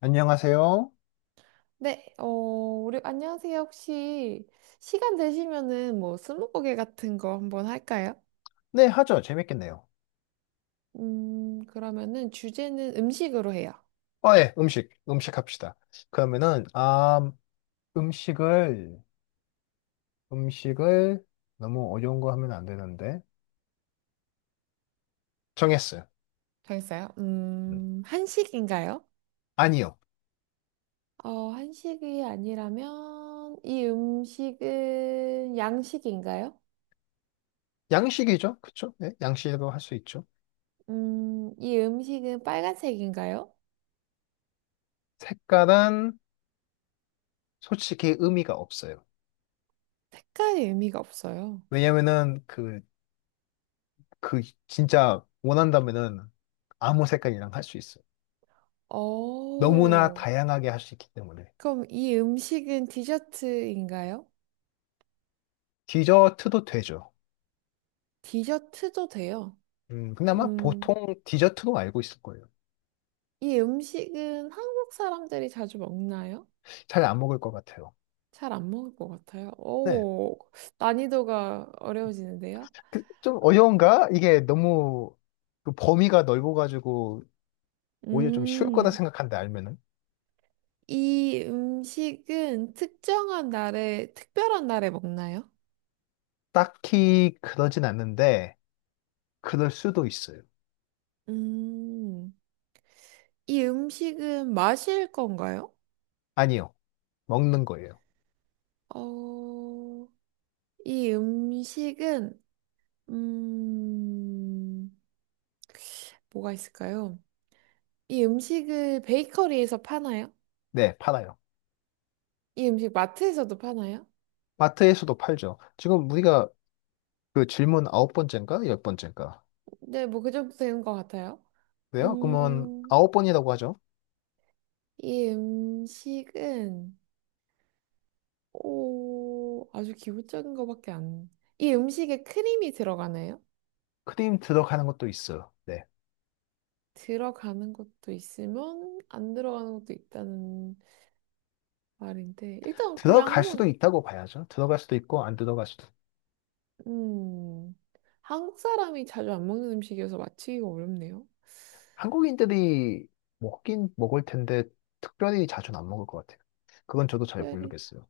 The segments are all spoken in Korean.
안녕하세요. 네, 우리 안녕하세요. 혹시 시간 되시면은 뭐 스무고개 같은 거 한번 할까요? 네, 하죠. 재밌겠네요. 그러면은 주제는 음식으로 해요. 어, 예, 음식, 음식 합시다. 그러면은, 아, 음식을, 음식을 너무 어려운 거 하면 안 되는데. 정했어요. 정했어요? 음. 한식인가요? 아니요. 어, 한식이 아니라면 이 음식은 양식인가요? 양식이죠. 그쵸? 네, 양식으로 할 수 있죠. 이 음식은 빨간색인가요? 색깔은 솔직히 의미가 없어요. 색깔이 의미가 없어요. 왜냐면은, 그, 진짜 원한다면은 아무 색깔이랑 할 수 있어요. 너무나 어, 다양하게 할 수 있기 때문에. 그럼 이 음식은 디저트인가요? 디저트도 되죠. 디저트도 돼요. 그나마 음, 보통 디저트로 알고 있을 거예요. 이 음식은 한국 사람들이 자주 먹나요? 잘 안 먹을 것 같아요. 잘 안 먹을 것 같아요. 네. 오, 난이도가 어려워지는데요. 좀 어려운가? 이게 너무 그 범위가 넓어가지고 오히려 좀 쉬울 거다 음, 생각한데 알면은 이 음식은 특정한 날에, 특별한 날에 먹나요? 딱히 그러진 않는데 그럴 수도 있어요. 음, 이 음식은 마실 건가요? 아니요. 먹는 거예요. 어, 이 음식은, 음, 뭐가 있을까요? 이 음식을 베이커리에서 파나요? 네, 팔아요. 이 음식 마트에서도 파나요? 마트에서도 팔죠. 지금 우리가 그 질문 아홉 번째인가? 열 번째인가? 네, 뭐 그 정도 되는 것 같아요. 그래요? 그러면 음, 아홉 번이라고 하죠. 이 음식은 오, 아주 기본적인 것밖에 안. 이 음식에 크림이 들어가나요? 크림 들어가는 것도 있어요. 네. 들어가는 것도 있으면 안 들어가는 것도 있다는 말인데 일단 그냥 들어갈 수도 한번 있다고 봐야죠. 들어갈 수도 있고 안 들어갈 수도 음, 한국 사람이 자주 안 먹는 음식이어서 맞히기가 어렵네요. 한국인들이 먹긴 먹을 텐데 특별히 자주는 안 먹을 것 같아요. 그건 저도 잘 특별히 모르겠어요.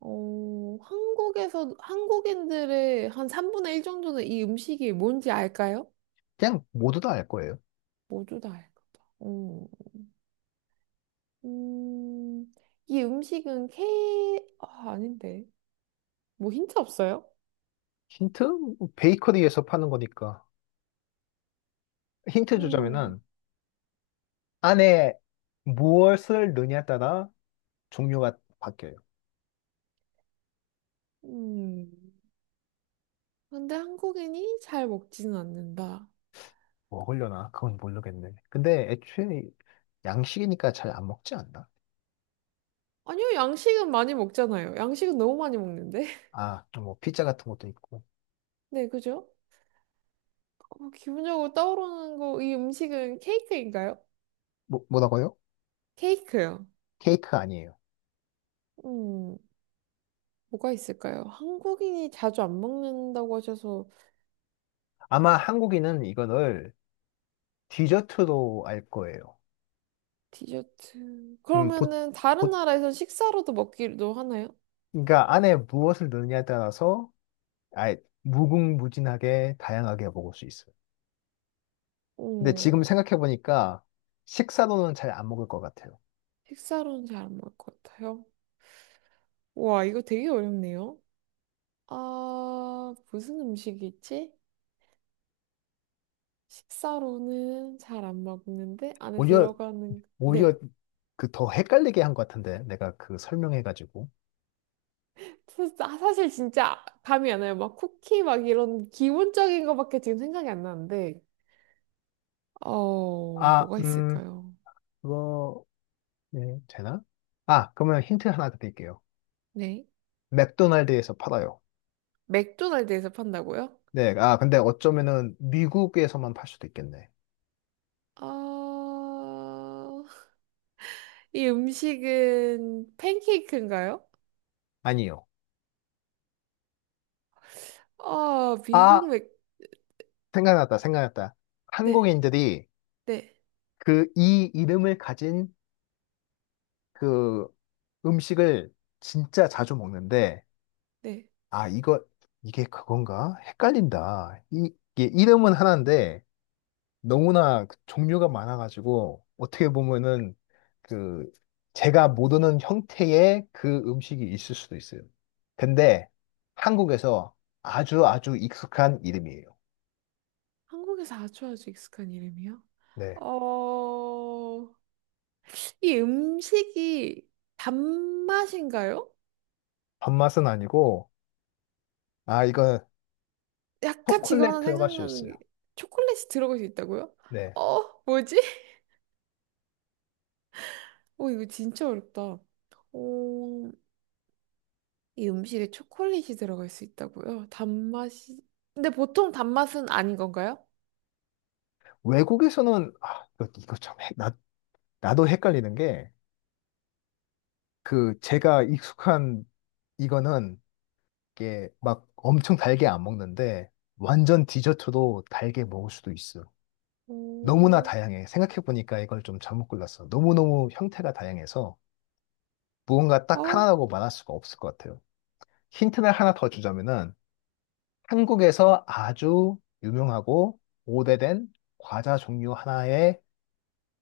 어, 한국에서 한국인들의 한 3분의 1 정도는 이 음식이 뭔지 알까요? 그냥 모두 다 알 거예요. 모두 다 할까 봐. 음, 이 음식은 케... 아, 아닌데. 뭐 힌트 없어요? 힌트? 뭐 베이커리에서 파는 거니까. 힌트 음, 주자면은 안에 무엇을 넣냐에 따라 종류가 바뀌어요. 음. 근데 한국인이 잘 먹지는 않는다. 먹으려나? 그건 모르겠네. 근데 애초에 양식이니까 잘 안 먹지 않나? 아니요, 양식은 많이 먹잖아요. 양식은 너무 많이 먹는데. 아, 또뭐 피자 같은 것도 있고. 네, 그죠? 어, 기본적으로 떠오르는 거, 이 음식은 케이크인가요? 뭐, 뭐라고요? 케이크요. 케이크 아니에요. 음, 뭐가 있을까요? 한국인이 자주 안 먹는다고 하셔서 아마 한국인은 이거를 디저트로 알 거예요. 디저트. 음, 보, 그러면은 다른 나라에서 식사로도 먹기도 하나요? 그러니까 안에 무엇을 넣느냐에 따라서 아예 무궁무진하게 다양하게 먹을 수 있어요. 근데 어, 지금 생각해보니까 식사로는 잘 안 먹을 것 같아요. 식사로는 잘 안 먹을 것 같아요. 와, 이거 되게 어렵네요. 아, 무슨 음식이 지 식사로는 잘 안 먹는데 안에 오히려, 들어가는 오히려 네. 그 더 헷갈리게 한 것 같은데, 내가 그 설명해가지고. 사실 진짜 감이 안 와요. 막 쿠키 막 이런 기본적인 거밖에 지금 생각이 안 나는데. 어, 아, 뭐가 있을까요? 그거, 네, 되나? 아, 그러면 힌트 하나 드릴게요. 네. 맥도날드에서 팔아요. 맥도날드에서 판다고요? 네, 아, 근데 어쩌면은 미국에서만 팔 수도 있겠네. 아, 이 음식은 팬케이크인가요? 아니요. 아, 미국 아, 맥, 생각났다, 생각났다. 네. 한국인들이 네, 그 이 이름을 가진 그 음식을 진짜 자주 먹는데, 네. 아, 이거, 이게 그건가? 헷갈린다. 이게 이름은 하나인데, 너무나 그 종류가 많아가지고, 어떻게 보면은, 그, 제가 모르는 형태의 그 음식이 있을 수도 있어요. 근데, 한국에서 아주 아주 익숙한 이름이에요. 한국에서 아주 아주 익숙한 이름이요? 네. 어, 이 음식이 단맛인가요? 밥맛은 아니고, 아, 이건 약간 지금 초콜릿 하나 들어갈 수 생각나는 게 있어요. 초콜릿이 들어갈 수 있다고요? 네. 어, 뭐지? 어, 이거 진짜 어렵다. 어, 이 음식에 초콜릿이 들어갈 수 있다고요? 단맛이. 근데 보통 단맛은 아닌 건가요? 외국에서는, 아, 이거 참, 나 나도 헷갈리는 게, 그, 제가 익숙한 이거는, 이게 막 엄청 달게 안 먹는데, 완전 디저트도 달게 먹을 수도 있어. 너무나 오, 다양해. 생각해보니까 이걸 좀 잘못 골랐어. 너무너무 형태가 다양해서, 무언가 어, 딱 하나라고 말할 수가 없을 것 같아요. 힌트를 하나 더 주자면은, 한국에서 아주 유명하고 오래된 과자 종류 하나의,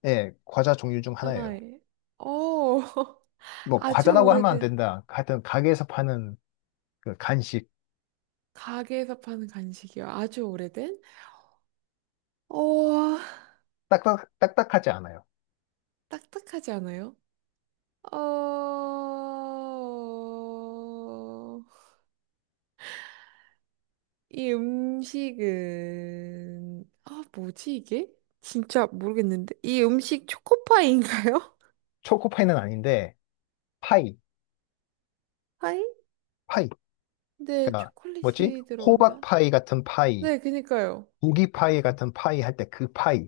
예, 과자 종류 중 하나예요. 하나에. 어, 뭐, 아주 과자라고 하면 안 오래된. 된다. 하여튼, 가게에서 파는 그 간식, 가게에서 파는 간식이요. 아주 오래된? 어, 딱딱하지 않아요. 딱딱하지 않아요? 어, 이 음식은, 아, 뭐지 이게? 진짜 모르겠는데. 이 음식 초코파이인가요? 초코파이는 아닌데, 파이, 파이? 파이. 네, 그러니까, 뭐지? 초콜릿이 들어간다. 호박파이 같은 파이, 네, 그니까요. 고기파이 같은 파이 할 때 그 파이.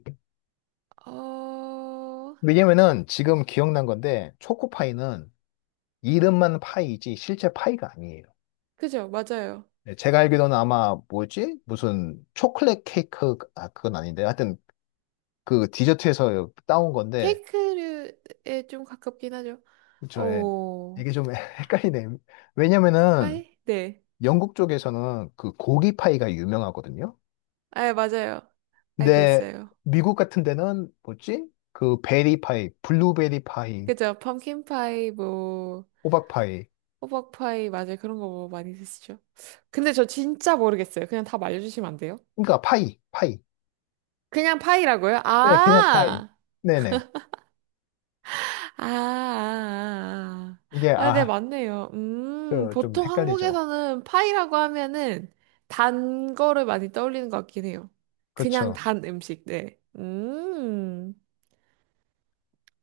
어, 왜냐면은 지금 기억난 건데, 초코파이는 이름만 파이지 실제 파이가 아니에요. 그죠, 맞아요. 네, 제가 알기로는 아마 뭐지? 무슨 초콜릿 케이크, 아, 그건 아닌데. 하여튼 그 디저트에서 따온 건데, 케이크류에 좀 가깝긴 하죠. 저의 오, 이게 좀 헷갈리네. 왜냐면은 파이? 네. 영국 쪽에서는 그 고기파이가 유명하거든요. 아, 맞아요. 알고 근데 있어요. 미국 같은 데는 뭐지? 그 베리 파이, 블루베리 파이, 그죠? 펌킨파이, 뭐, 호박 파이. 호박파이, 맞아요. 그런 거 뭐 많이 드시죠? 근데 저 진짜 모르겠어요. 그냥 답 알려주시면 안 돼요? 그러니까 파이, 파이. 그냥 파이라고요? 네, 그냥 파이. 아! 아, 네네. 아, 아. 이게 아, 아, 네, 아, 맞네요. 그, 좀 보통 헷갈리죠. 한국에서는 파이라고 하면은 단 거를 많이 떠올리는 것 같긴 해요. 그냥 그렇죠. 단 음식, 네.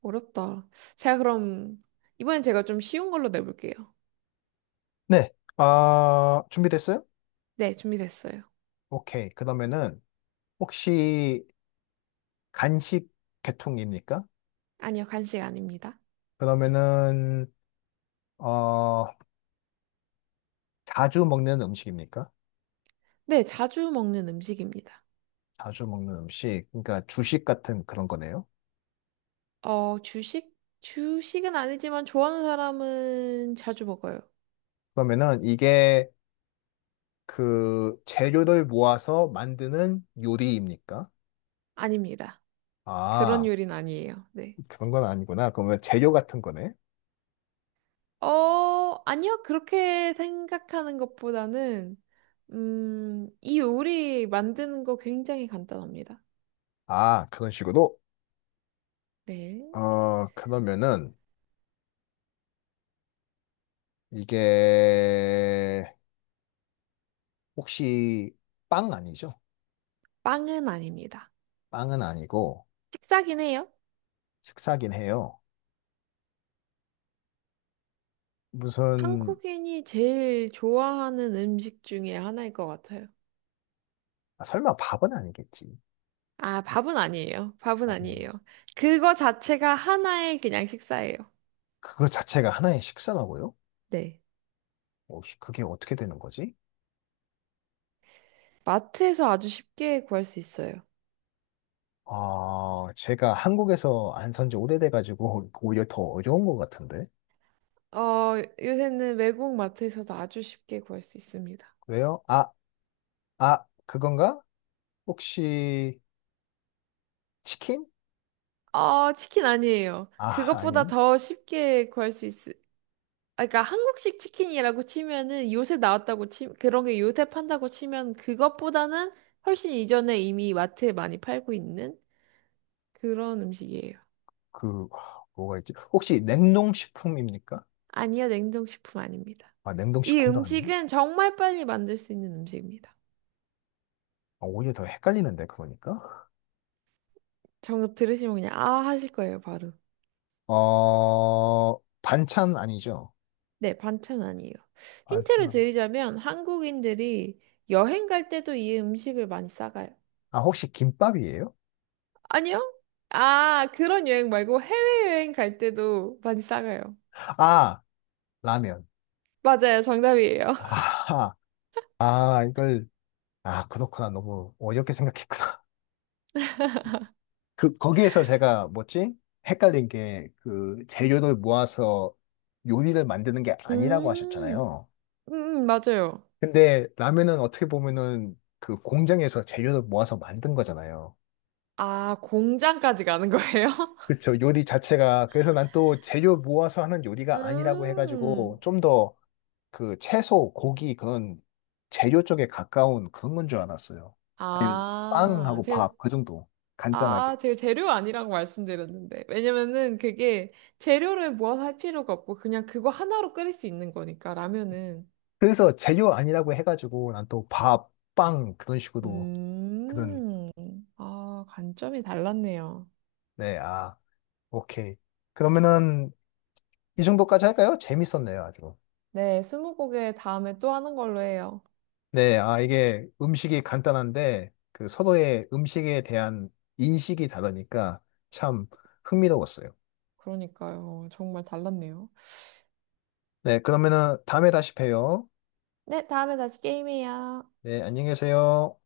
어렵다. 제가 그럼, 이번엔 제가 좀 쉬운 걸로 내볼게요. 네. 아, 준비됐어요? 네, 준비됐어요. 오케이. 그러면은 혹시 간식 계통입니까? 아니요, 간식 아닙니다. 그러면은 어, 자주 먹는 음식입니까? 네, 자주 먹는 음식입니다. 자주 먹는 음식. 그러니까 주식 같은 그런 거네요. 어, 주식? 주식은 아니지만 좋아하는 사람은 자주 먹어요. 그러면은 이게 그 재료를 모아서 만드는 요리입니까? 아닙니다. 그런 아, 요리는 아니에요. 네. 그런 건 아니구나. 그러면 재료 같은 거네. 어, 아니요. 그렇게 생각하는 것보다는, 이 요리 만드는 거 굉장히 간단합니다. 아, 그런 식으로? 네. 어, 그러면은 이게 혹시 빵 아니죠? 빵은 아닙니다. 빵은 아니고 식사긴 해요. 식사긴 해요. 무슨 한국인이 제일 좋아하는 음식 중에 하나일 것 같아요. 아, 설마 밥은 아니겠지? 아, 밥은 아니에요. 밥은 밥은 아니에요. 아니지. 그거 자체가 하나의 그냥 식사예요. 그거 자체가 하나의 식사라고요? 네. 어, 씨, 그게 어떻게 되는 거지? 마트에서 아주 쉽게 구할 수 있어요. 아, 제가 한국에서 안 산지 오래돼가지고 오히려 더 어려운 것 같은데. 어, 요새는 외국 마트에서도 아주 쉽게 구할 수 있습니다. 왜요? 아, 아, 그건가? 혹시 치킨? 어, 치킨 아니에요. 아, 그것보다 아닌. 더 쉽게 구할 수 있, 아, 그러니까 한국식 치킨이라고 치면은 요새 나왔다고 치, 그런 게 요새 판다고 치면 그것보다는 훨씬 이전에 이미 마트에 많이 팔고 있는 그런 음식이에요. 그 뭐가 있지? 혹시 냉동식품입니까? 아니요, 냉동식품 아닙니다. 아, 이 냉동식품도 아니나? 음식은 정말 빨리 만들 수 있는 음식입니다. 아, 오히려 더 헷갈리는데 그러니까. 정답 들으시면 그냥 아 하실 거예요, 바로. 어, 반찬 아니죠? 네, 반찬 아니에요. 힌트를 반찬. 드리자면 한국인들이 여행 갈 때도 이 음식을 많이 싸가요. 아, 혹시 김밥이에요? 아니요? 아, 그런 여행 말고 해외여행 갈 때도 많이 싸가요. 아, 라면. 맞아요, 정답이에요. 아, 아, 이걸 아, 그렇구나. 너무 어렵게 생각했구나. 그 거기에서 제가 뭐지? 헷갈린 게 그 재료를 모아서 요리를 만드는 게 아니라고 음, 하셨잖아요. 맞아요. 근데 라면은 어떻게 보면은 그 공장에서 재료를 모아서 만든 거잖아요. 아, 공장까지 가는 거예요? 그쵸. 요리 자체가 그래서 난 또 재료 모아서 하는 요리가 아니라고 해가지고 음, 좀 더 그 채소, 고기 그런 재료 쪽에 가까운 그런 건 줄 알았어요. 아니면 아, 빵하고 제가 밥 그 정도 아, 간단하게. 제가 재료 아니라고 말씀드렸는데. 왜냐면은 그게 재료를 모아서 할 필요가 없고 그냥 그거 하나로 끓일 수 있는 거니까 라면은. 그래서 재료 아니라고 해가지고 난 또 밥, 빵 그런 식으로 그런, 음. 아, 관점이 달랐네요. 네, 아, 오케이. 그러면은 이 정도까지 할까요? 재밌었네요, 아주. 네, 스무고개 다음에 또 하는 걸로 해요. 네, 아, 이게 음식이 간단한데 그 서로의 음식에 대한 인식이 다르니까 참 흥미로웠어요. 그러니까요. 정말 달랐네요. 네, 그러면은 다음에 다시 봬요. 네, 다음에 다시 게임해요. 네, 안녕히 계세요.